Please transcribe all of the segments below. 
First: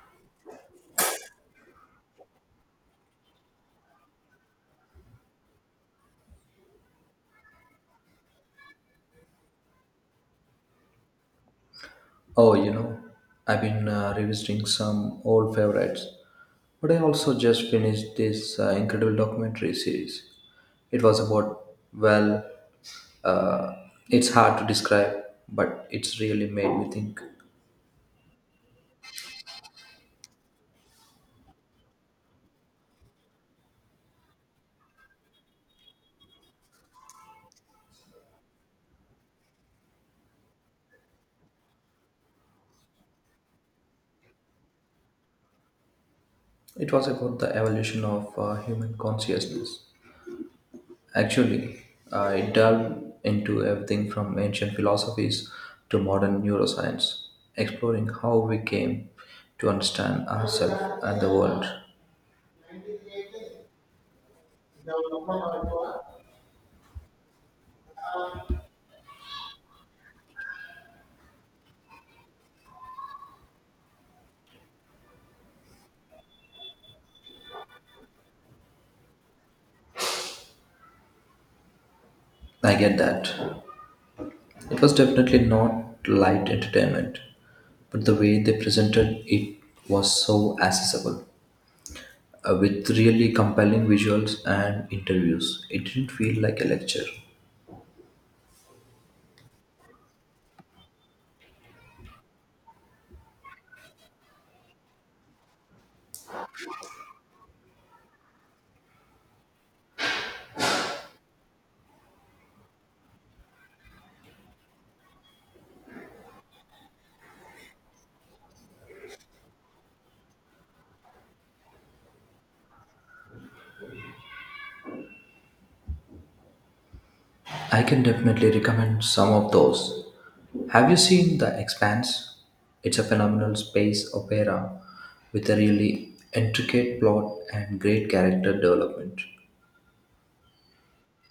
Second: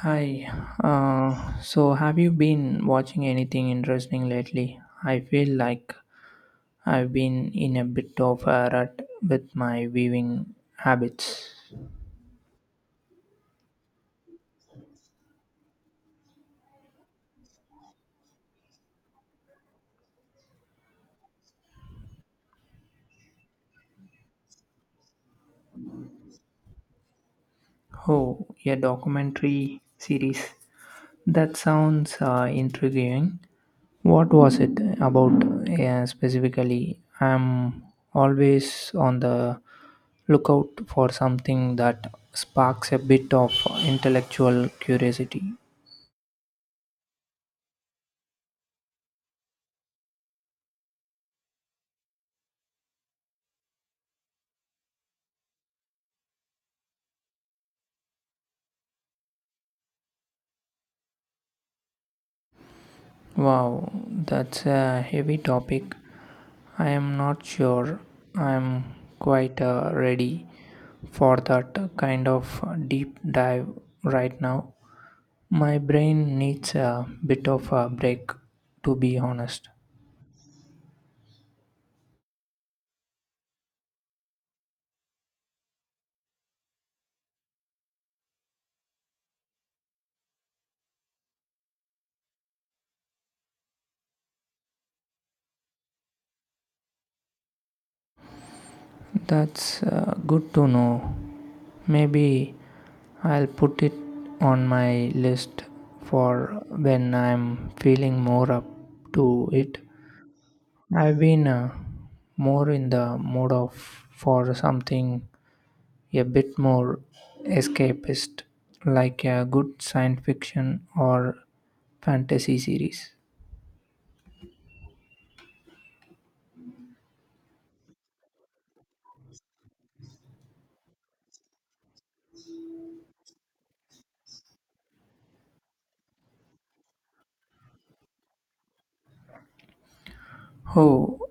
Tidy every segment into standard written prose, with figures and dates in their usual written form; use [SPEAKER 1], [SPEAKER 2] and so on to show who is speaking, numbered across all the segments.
[SPEAKER 1] Hi. Uh, so, have you been watching anything interesting lately? I feel like I've been in a bit of a rut with my viewing habits.
[SPEAKER 2] Oh, you know, I've been revisiting some old favorites, but I also just finished this incredible documentary series. It was about, well, uh, it's hard to describe, but it's really made me think.
[SPEAKER 1] Oh, a documentary series. That sounds intriguing. What was it about specifically? I'm always on the lookout for something that sparks a bit of intellectual curiosity.
[SPEAKER 2] It was about the evolution of human consciousness. Actually, it delved into everything from ancient philosophies to modern neuroscience, exploring how we came to understand ourselves and the world.
[SPEAKER 1] Wow, that's a heavy topic. I am not sure I'm quite ready for that kind of deep dive right now. My brain needs a bit of a break, to be honest.
[SPEAKER 2] I get that. It was definitely not light entertainment, but the way they presented it was so accessible, with really compelling visuals and interviews. It didn't feel like a lecture.
[SPEAKER 1] That's good to know. Maybe I'll put it on my list for when I'm feeling more up to it. I've been more in the mood of for something a bit more escapist, like a good science fiction or fantasy series.
[SPEAKER 2] I can definitely recommend some of those. Have you seen The Expanse? It's a phenomenal space opera with a really intricate plot and great character development.
[SPEAKER 1] Oh,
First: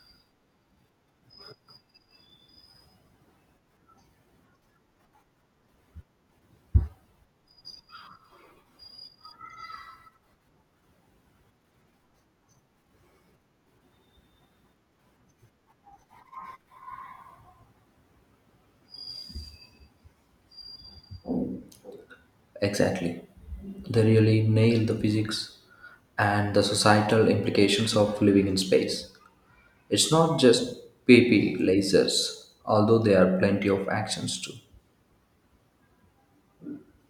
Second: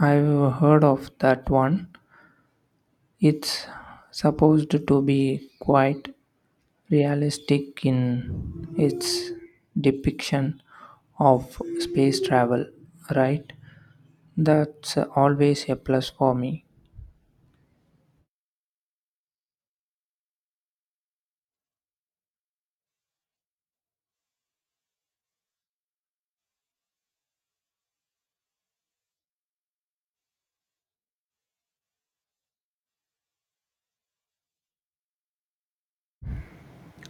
[SPEAKER 1] I've heard of that one. It's supposed to be quite realistic in its depiction of space travel, right? That's always a plus for me.
[SPEAKER 2] Exactly. They really nail the physics and the societal implications of living in space. It's not just PP lasers, although there are plenty of actions too.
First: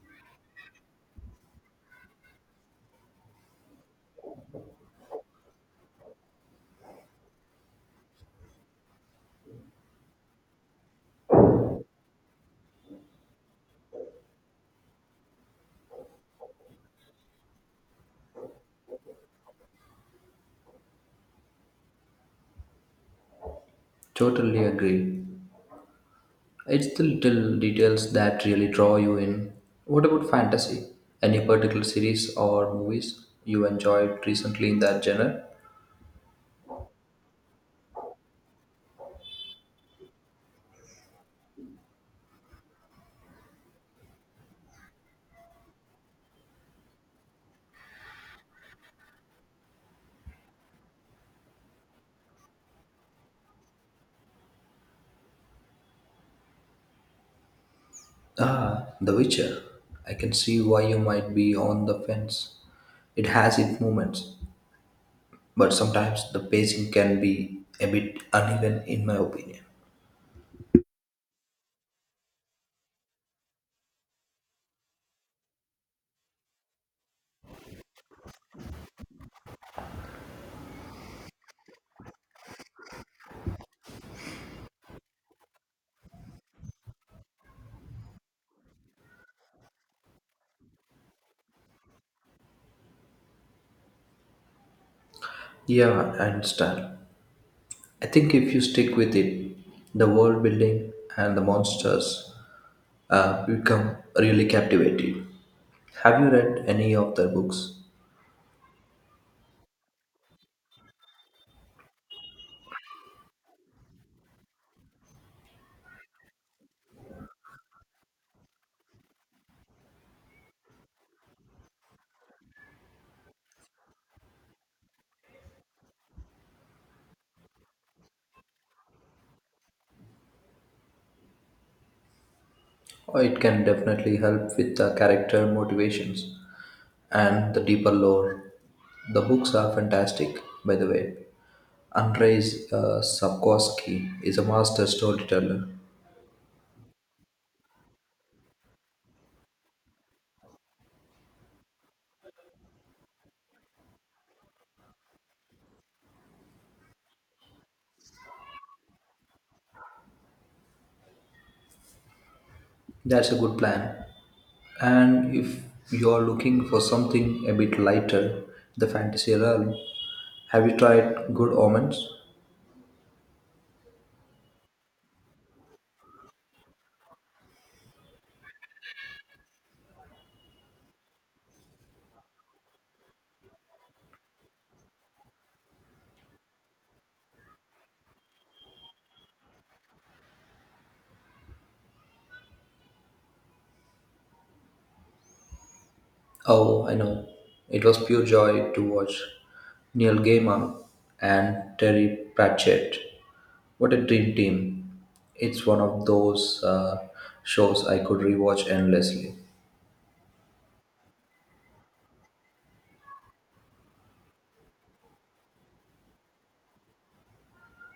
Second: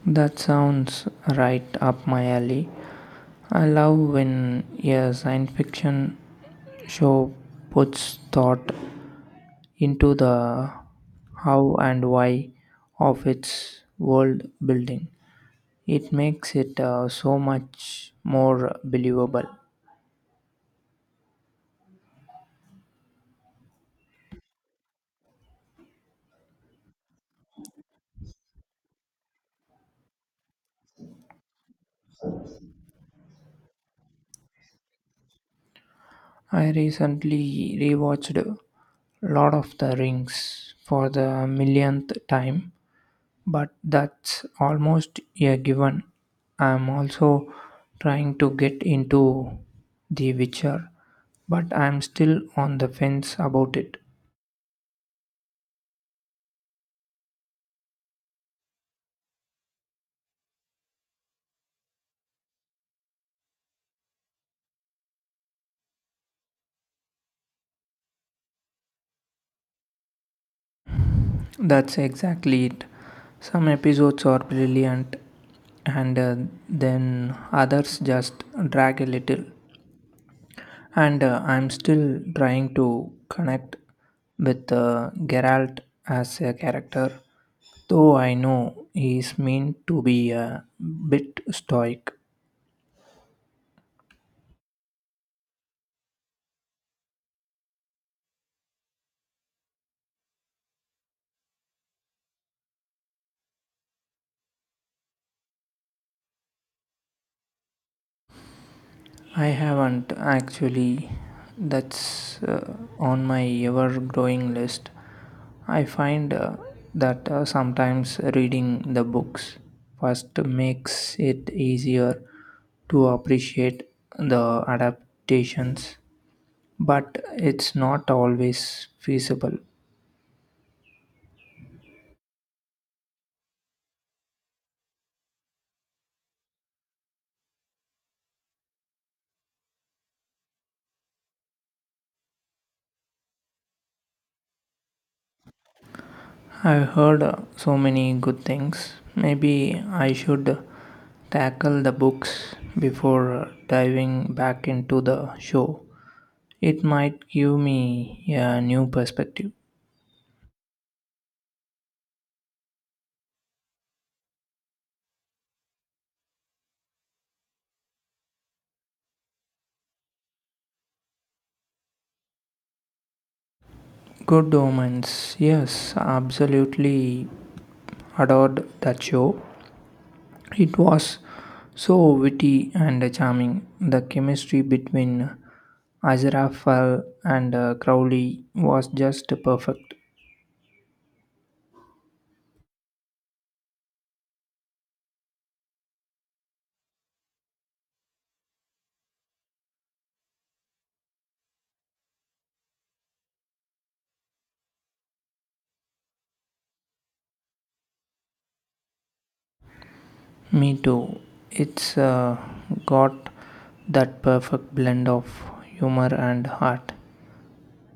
[SPEAKER 1] That sounds right up my alley. I love when a science fiction show puts thought into the how and why of its world building. It makes it so much more believable.
[SPEAKER 2] Totally agree. It's the little details that really draw you in. What about fantasy? Any particular series or movies you enjoyed recently in that genre?
[SPEAKER 1] I recently rewatched Lord of the Rings for the millionth time, but that's almost a given. I'm also trying to get into The Witcher, but I'm still on the fence about it.
[SPEAKER 2] Ah, The Witcher. I can see why you might be on the fence. It has its moments, but sometimes the pacing can be a bit uneven, in my opinion.
[SPEAKER 1] That's exactly it. Some episodes are brilliant, and then others just drag a little. And I'm still trying to connect with Geralt as a character. Though I know he's meant to be a bit stoic,
[SPEAKER 2] Yeah, I understand. I think if you stick with it, the world building and the monsters become really captivating. Have you read any of their books?
[SPEAKER 1] I haven't actually. That's on my ever growing list. I find that sometimes reading the books first makes it easier to appreciate the adaptations, but it's not always feasible.
[SPEAKER 2] Oh, it can definitely help with the character motivations and the deeper lore. The books are fantastic, by the way. Andrei Sapkowski is a master storyteller.
[SPEAKER 1] I've heard so many good things. Maybe I should tackle the books before diving back into the show. It might give me a new perspective.
[SPEAKER 2] That's a good plan. And if you're looking for something a bit lighter, the fantasy realm, have you tried Good Omens?
[SPEAKER 1] Good Omens. Yes, absolutely adored that show. It was so witty and charming. The chemistry between Aziraphale and Crowley was just perfect.
[SPEAKER 2] Oh, I know. It was pure joy to watch Neil Gaiman and Terry Pratchett. What a dream team. It's one of those shows I could rewatch endlessly.
[SPEAKER 1] Me too. It's got that perfect blend of humor and heart.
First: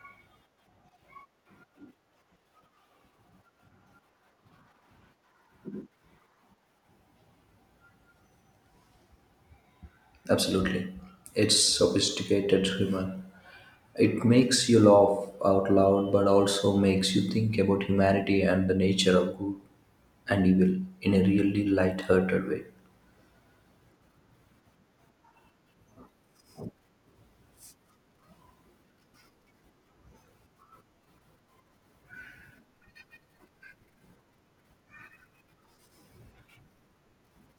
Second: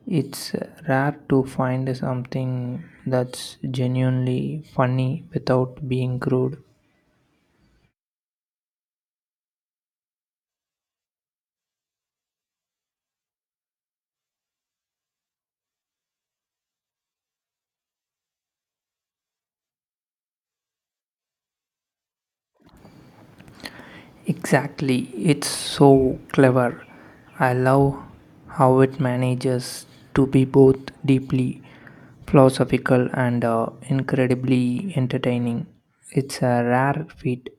[SPEAKER 1] It's rare to find something that's genuinely funny without being crude.
[SPEAKER 2] Absolutely. It's sophisticated humor. It makes you laugh out loud but also makes you think about humanity and the nature of good and evil in a really light-hearted way.
[SPEAKER 1] Exactly. It's so clever. I love how it manages to be both deeply philosophical and incredibly entertaining. It's a rare feat.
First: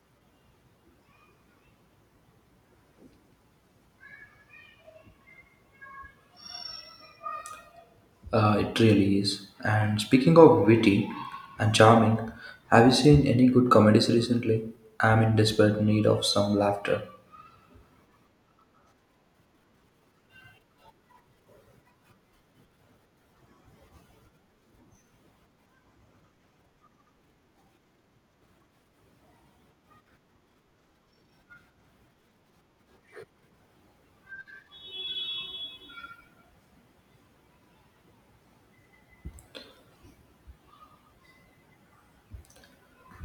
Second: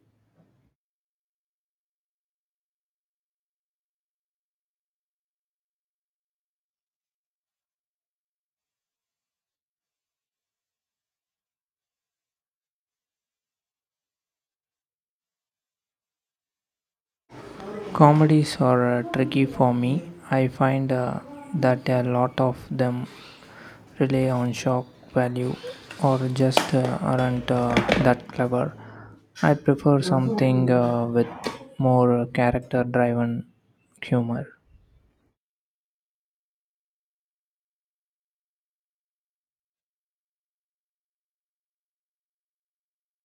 [SPEAKER 2] It really is. And speaking of witty and charming, have you seen any good comedies recently? I'm in desperate need of some laughter.
[SPEAKER 1] Comedies are tricky for me. I find that a lot of them rely on shock value or just aren't that clever. I prefer something with more character driven humor.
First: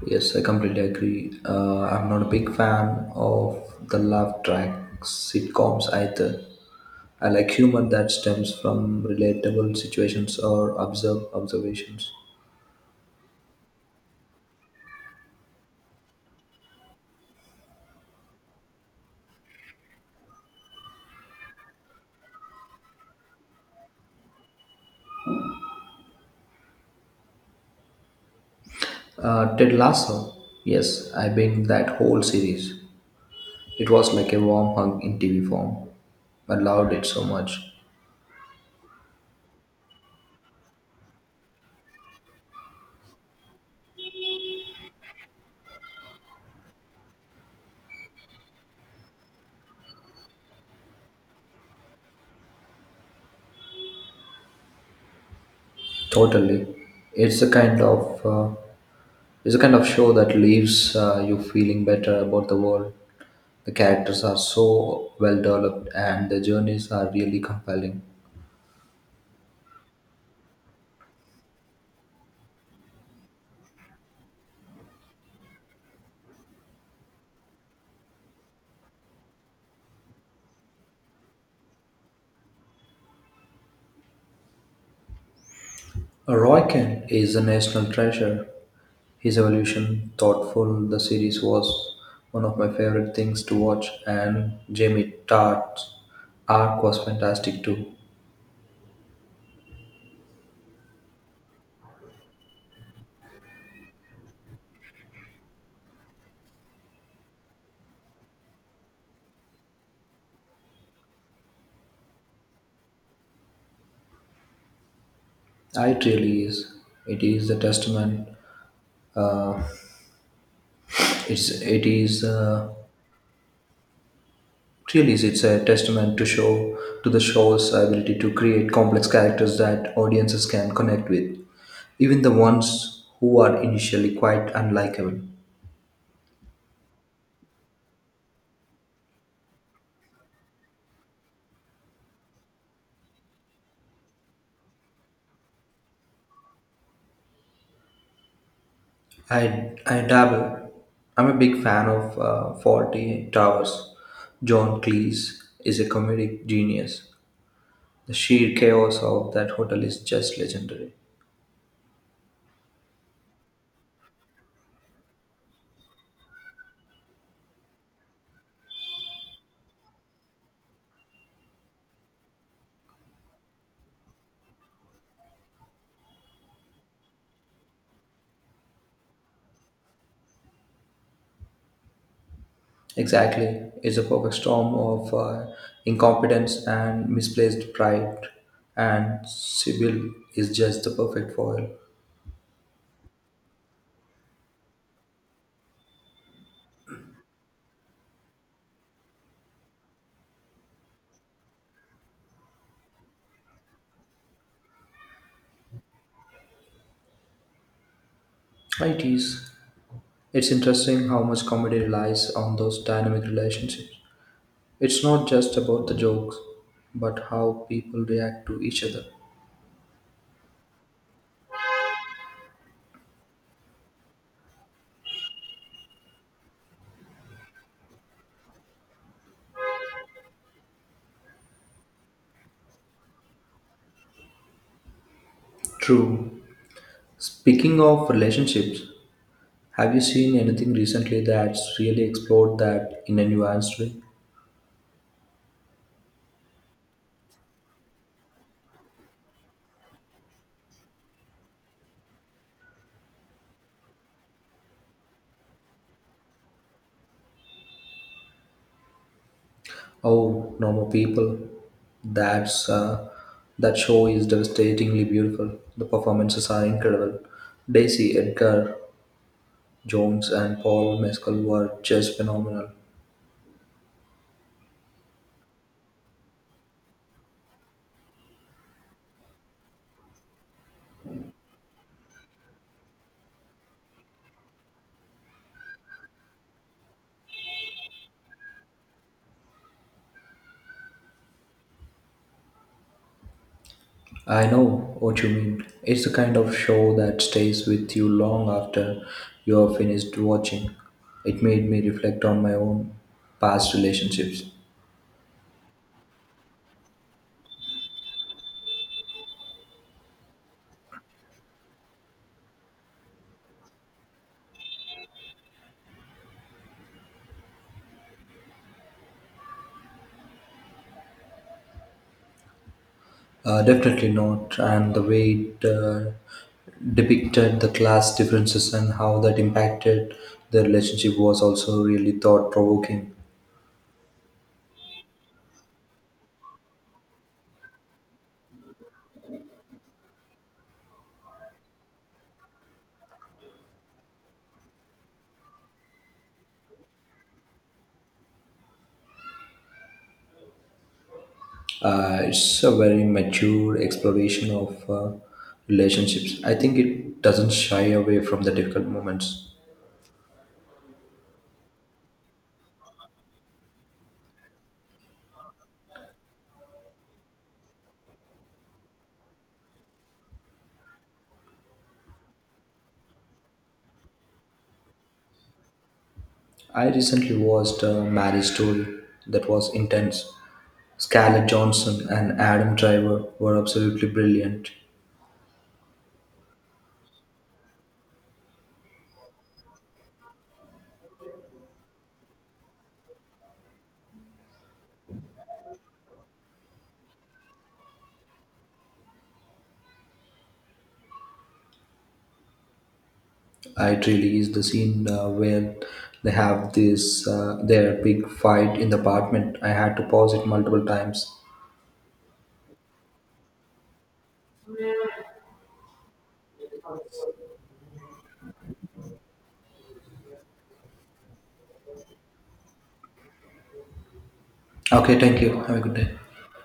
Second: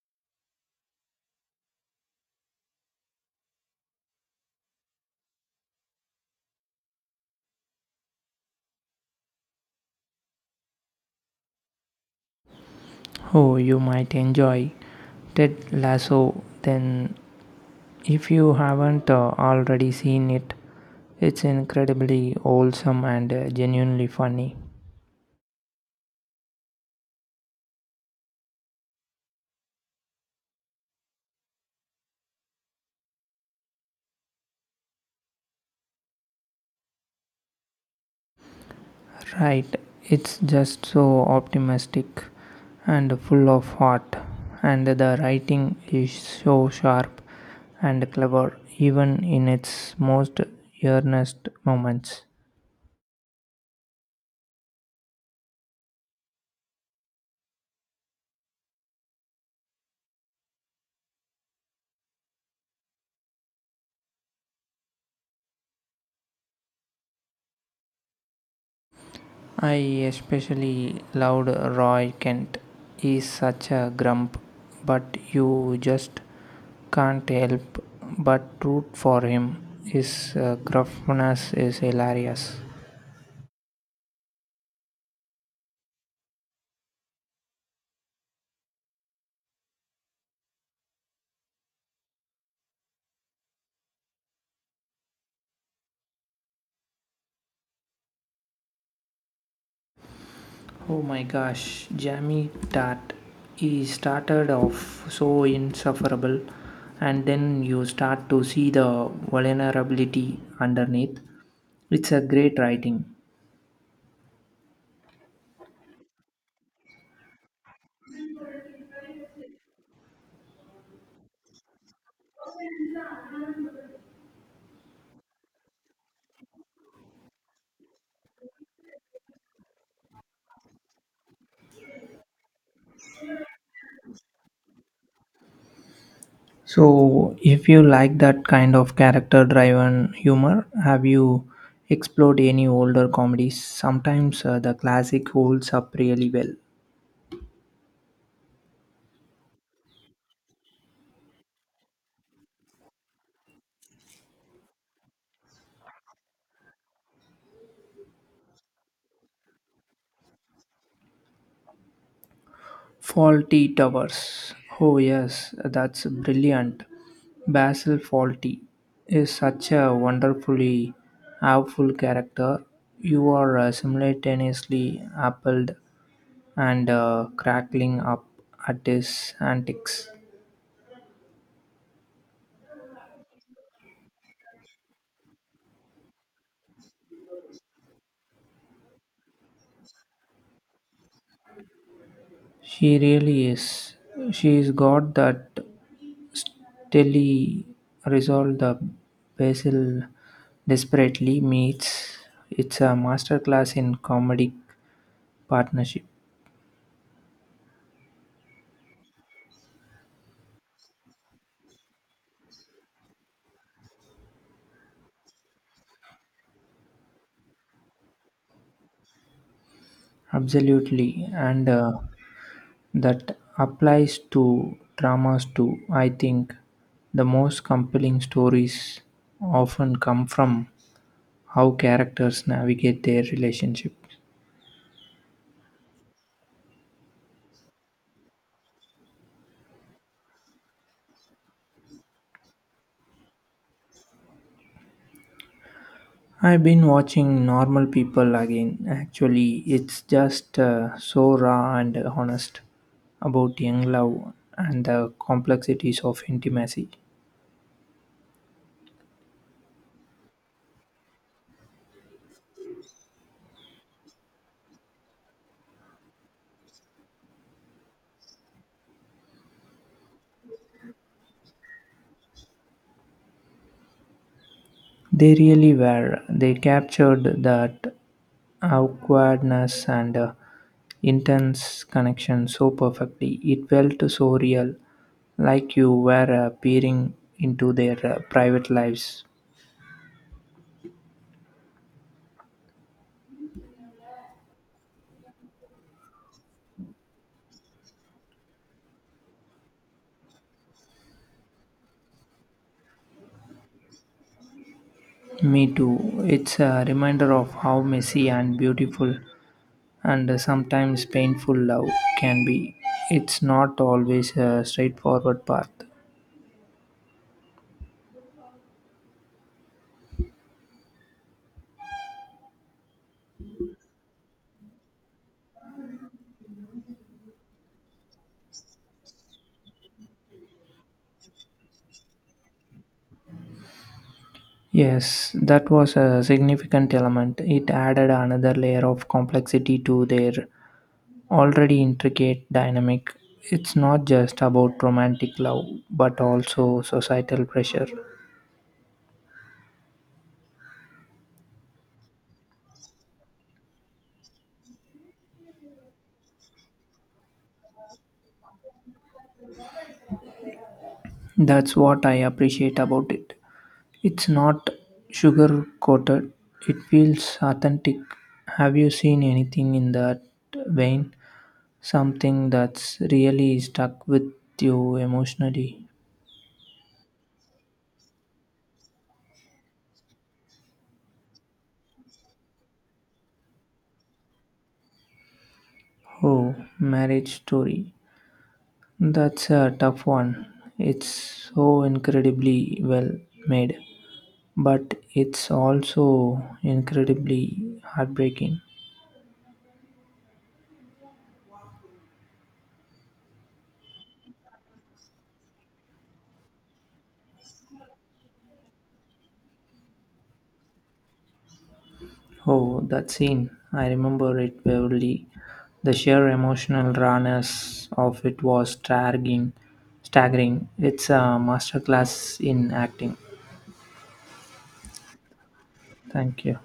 [SPEAKER 2] Yes, I completely agree. I'm not a big fan of the laugh track sitcoms either. I like humor that stems from relatable situations or observe observations.
[SPEAKER 1] Oh, you might enjoy Ted Lasso then if you haven't already seen it. It's incredibly wholesome and genuinely funny.
[SPEAKER 2] Ted Lasso, yes, I binged that whole series. It was like a warm hug in TV form. I loved it so much.
[SPEAKER 1] Right, it's just so optimistic and full of heart, and the writing is so sharp and clever, even in its most earnest moments.
[SPEAKER 2] Totally, it's a kind of uh, it's a kind of show that leaves you feeling better about the world. The characters are so well developed, and the journeys are really compelling.
[SPEAKER 1] I especially loved Roy Kent. He's such a grump, but you just can't help but root for him. His gruffness is hilarious.
[SPEAKER 2] Roy Kent is a national treasure. His evolution, thoughtful, the series was one of my favorite things to watch, and Jamie Tartt's arc was fantastic too.
[SPEAKER 1] Oh my gosh, Jamie Tart. He started off so insufferable, and then you start to see the vulnerability underneath. It's a great writing.
[SPEAKER 2] It really is. It is a testament. Uh, it's it is really is. It's a testament to the show's ability to create complex characters that audiences can connect with, even the ones who are initially quite unlikable.
[SPEAKER 1] So, if you like that kind of character driven humor, have you explored any older comedies? Sometimes the classic holds up really well.
[SPEAKER 2] I dabble. I'm a big fan of Faulty Towers. John Cleese is a comedic genius. The sheer chaos of that hotel is just legendary.
[SPEAKER 1] Faulty Towers. Oh, yes, that's brilliant. Basil Faulty is such a wonderfully awful character. You are simultaneously appalled and crackling up at his antics.
[SPEAKER 2] Exactly, it's a perfect storm of incompetence and misplaced pride, and Sybil is just the perfect foil.
[SPEAKER 1] She really is. She's got that telly resolve the Basil desperately meets. It's a masterclass in comedic partnership.
[SPEAKER 2] It is. It's interesting how much comedy relies on those dynamic relationships. It's not just about the jokes, but how people react to each other.
[SPEAKER 1] Absolutely, and that applies to dramas too. I think the most compelling stories often come from how characters navigate their relationships.
[SPEAKER 2] True. Speaking of relationships, have you seen anything recently that's really explored that in a nuanced way?
[SPEAKER 1] I've been watching Normal People again. Actually, it's just so raw and honest about young love and the complexities of intimacy.
[SPEAKER 2] Oh, normal people. That's uh, that show is devastatingly beautiful. The performances are incredible. Daisy Edgar Jones and Paul Mescal were just phenomenal.
[SPEAKER 1] They really were. They captured that awkwardness and intense connection so perfectly. It felt so real, like you were peering into their private lives.
[SPEAKER 2] I know what you mean. It's the kind of show that stays with you long after you are finished watching. It made me reflect on my own past relationships.
[SPEAKER 1] Me too. It's a reminder of how messy and beautiful and sometimes painful love can be. It's not always a straightforward path.
[SPEAKER 2] Definitely not. And the way it depicted the class differences and how that impacted the relationship was also really thought provoking.
[SPEAKER 1] Yes, that was a significant element. It added another layer of complexity to their already intricate dynamic. It's not just about romantic love, but also societal pressure.
[SPEAKER 2] It's a very mature exploration of relationships. I think it doesn't shy away from the difficult moments.
[SPEAKER 1] That's what I appreciate about it. It's not sugar coated, it feels authentic. Have you seen anything in that vein? Something that's really stuck with you emotionally?
[SPEAKER 2] I recently watched a marriage story that was intense. Scarlett Johnson and Adam Driver were absolutely brilliant.
[SPEAKER 1] Oh, Marriage Story. That's a tough one. It's so incredibly well made, but it's also incredibly heartbreaking.
[SPEAKER 2] It really is the scene where they have this their big fight in the apartment. I had to pause it multiple times.
[SPEAKER 1] Oh, that scene. I remember it vividly. The sheer emotional rawness of it was staggering. Staggering. It's a masterclass in acting.
[SPEAKER 2] Okay, thank you. Have a good day.
[SPEAKER 1] Thank you.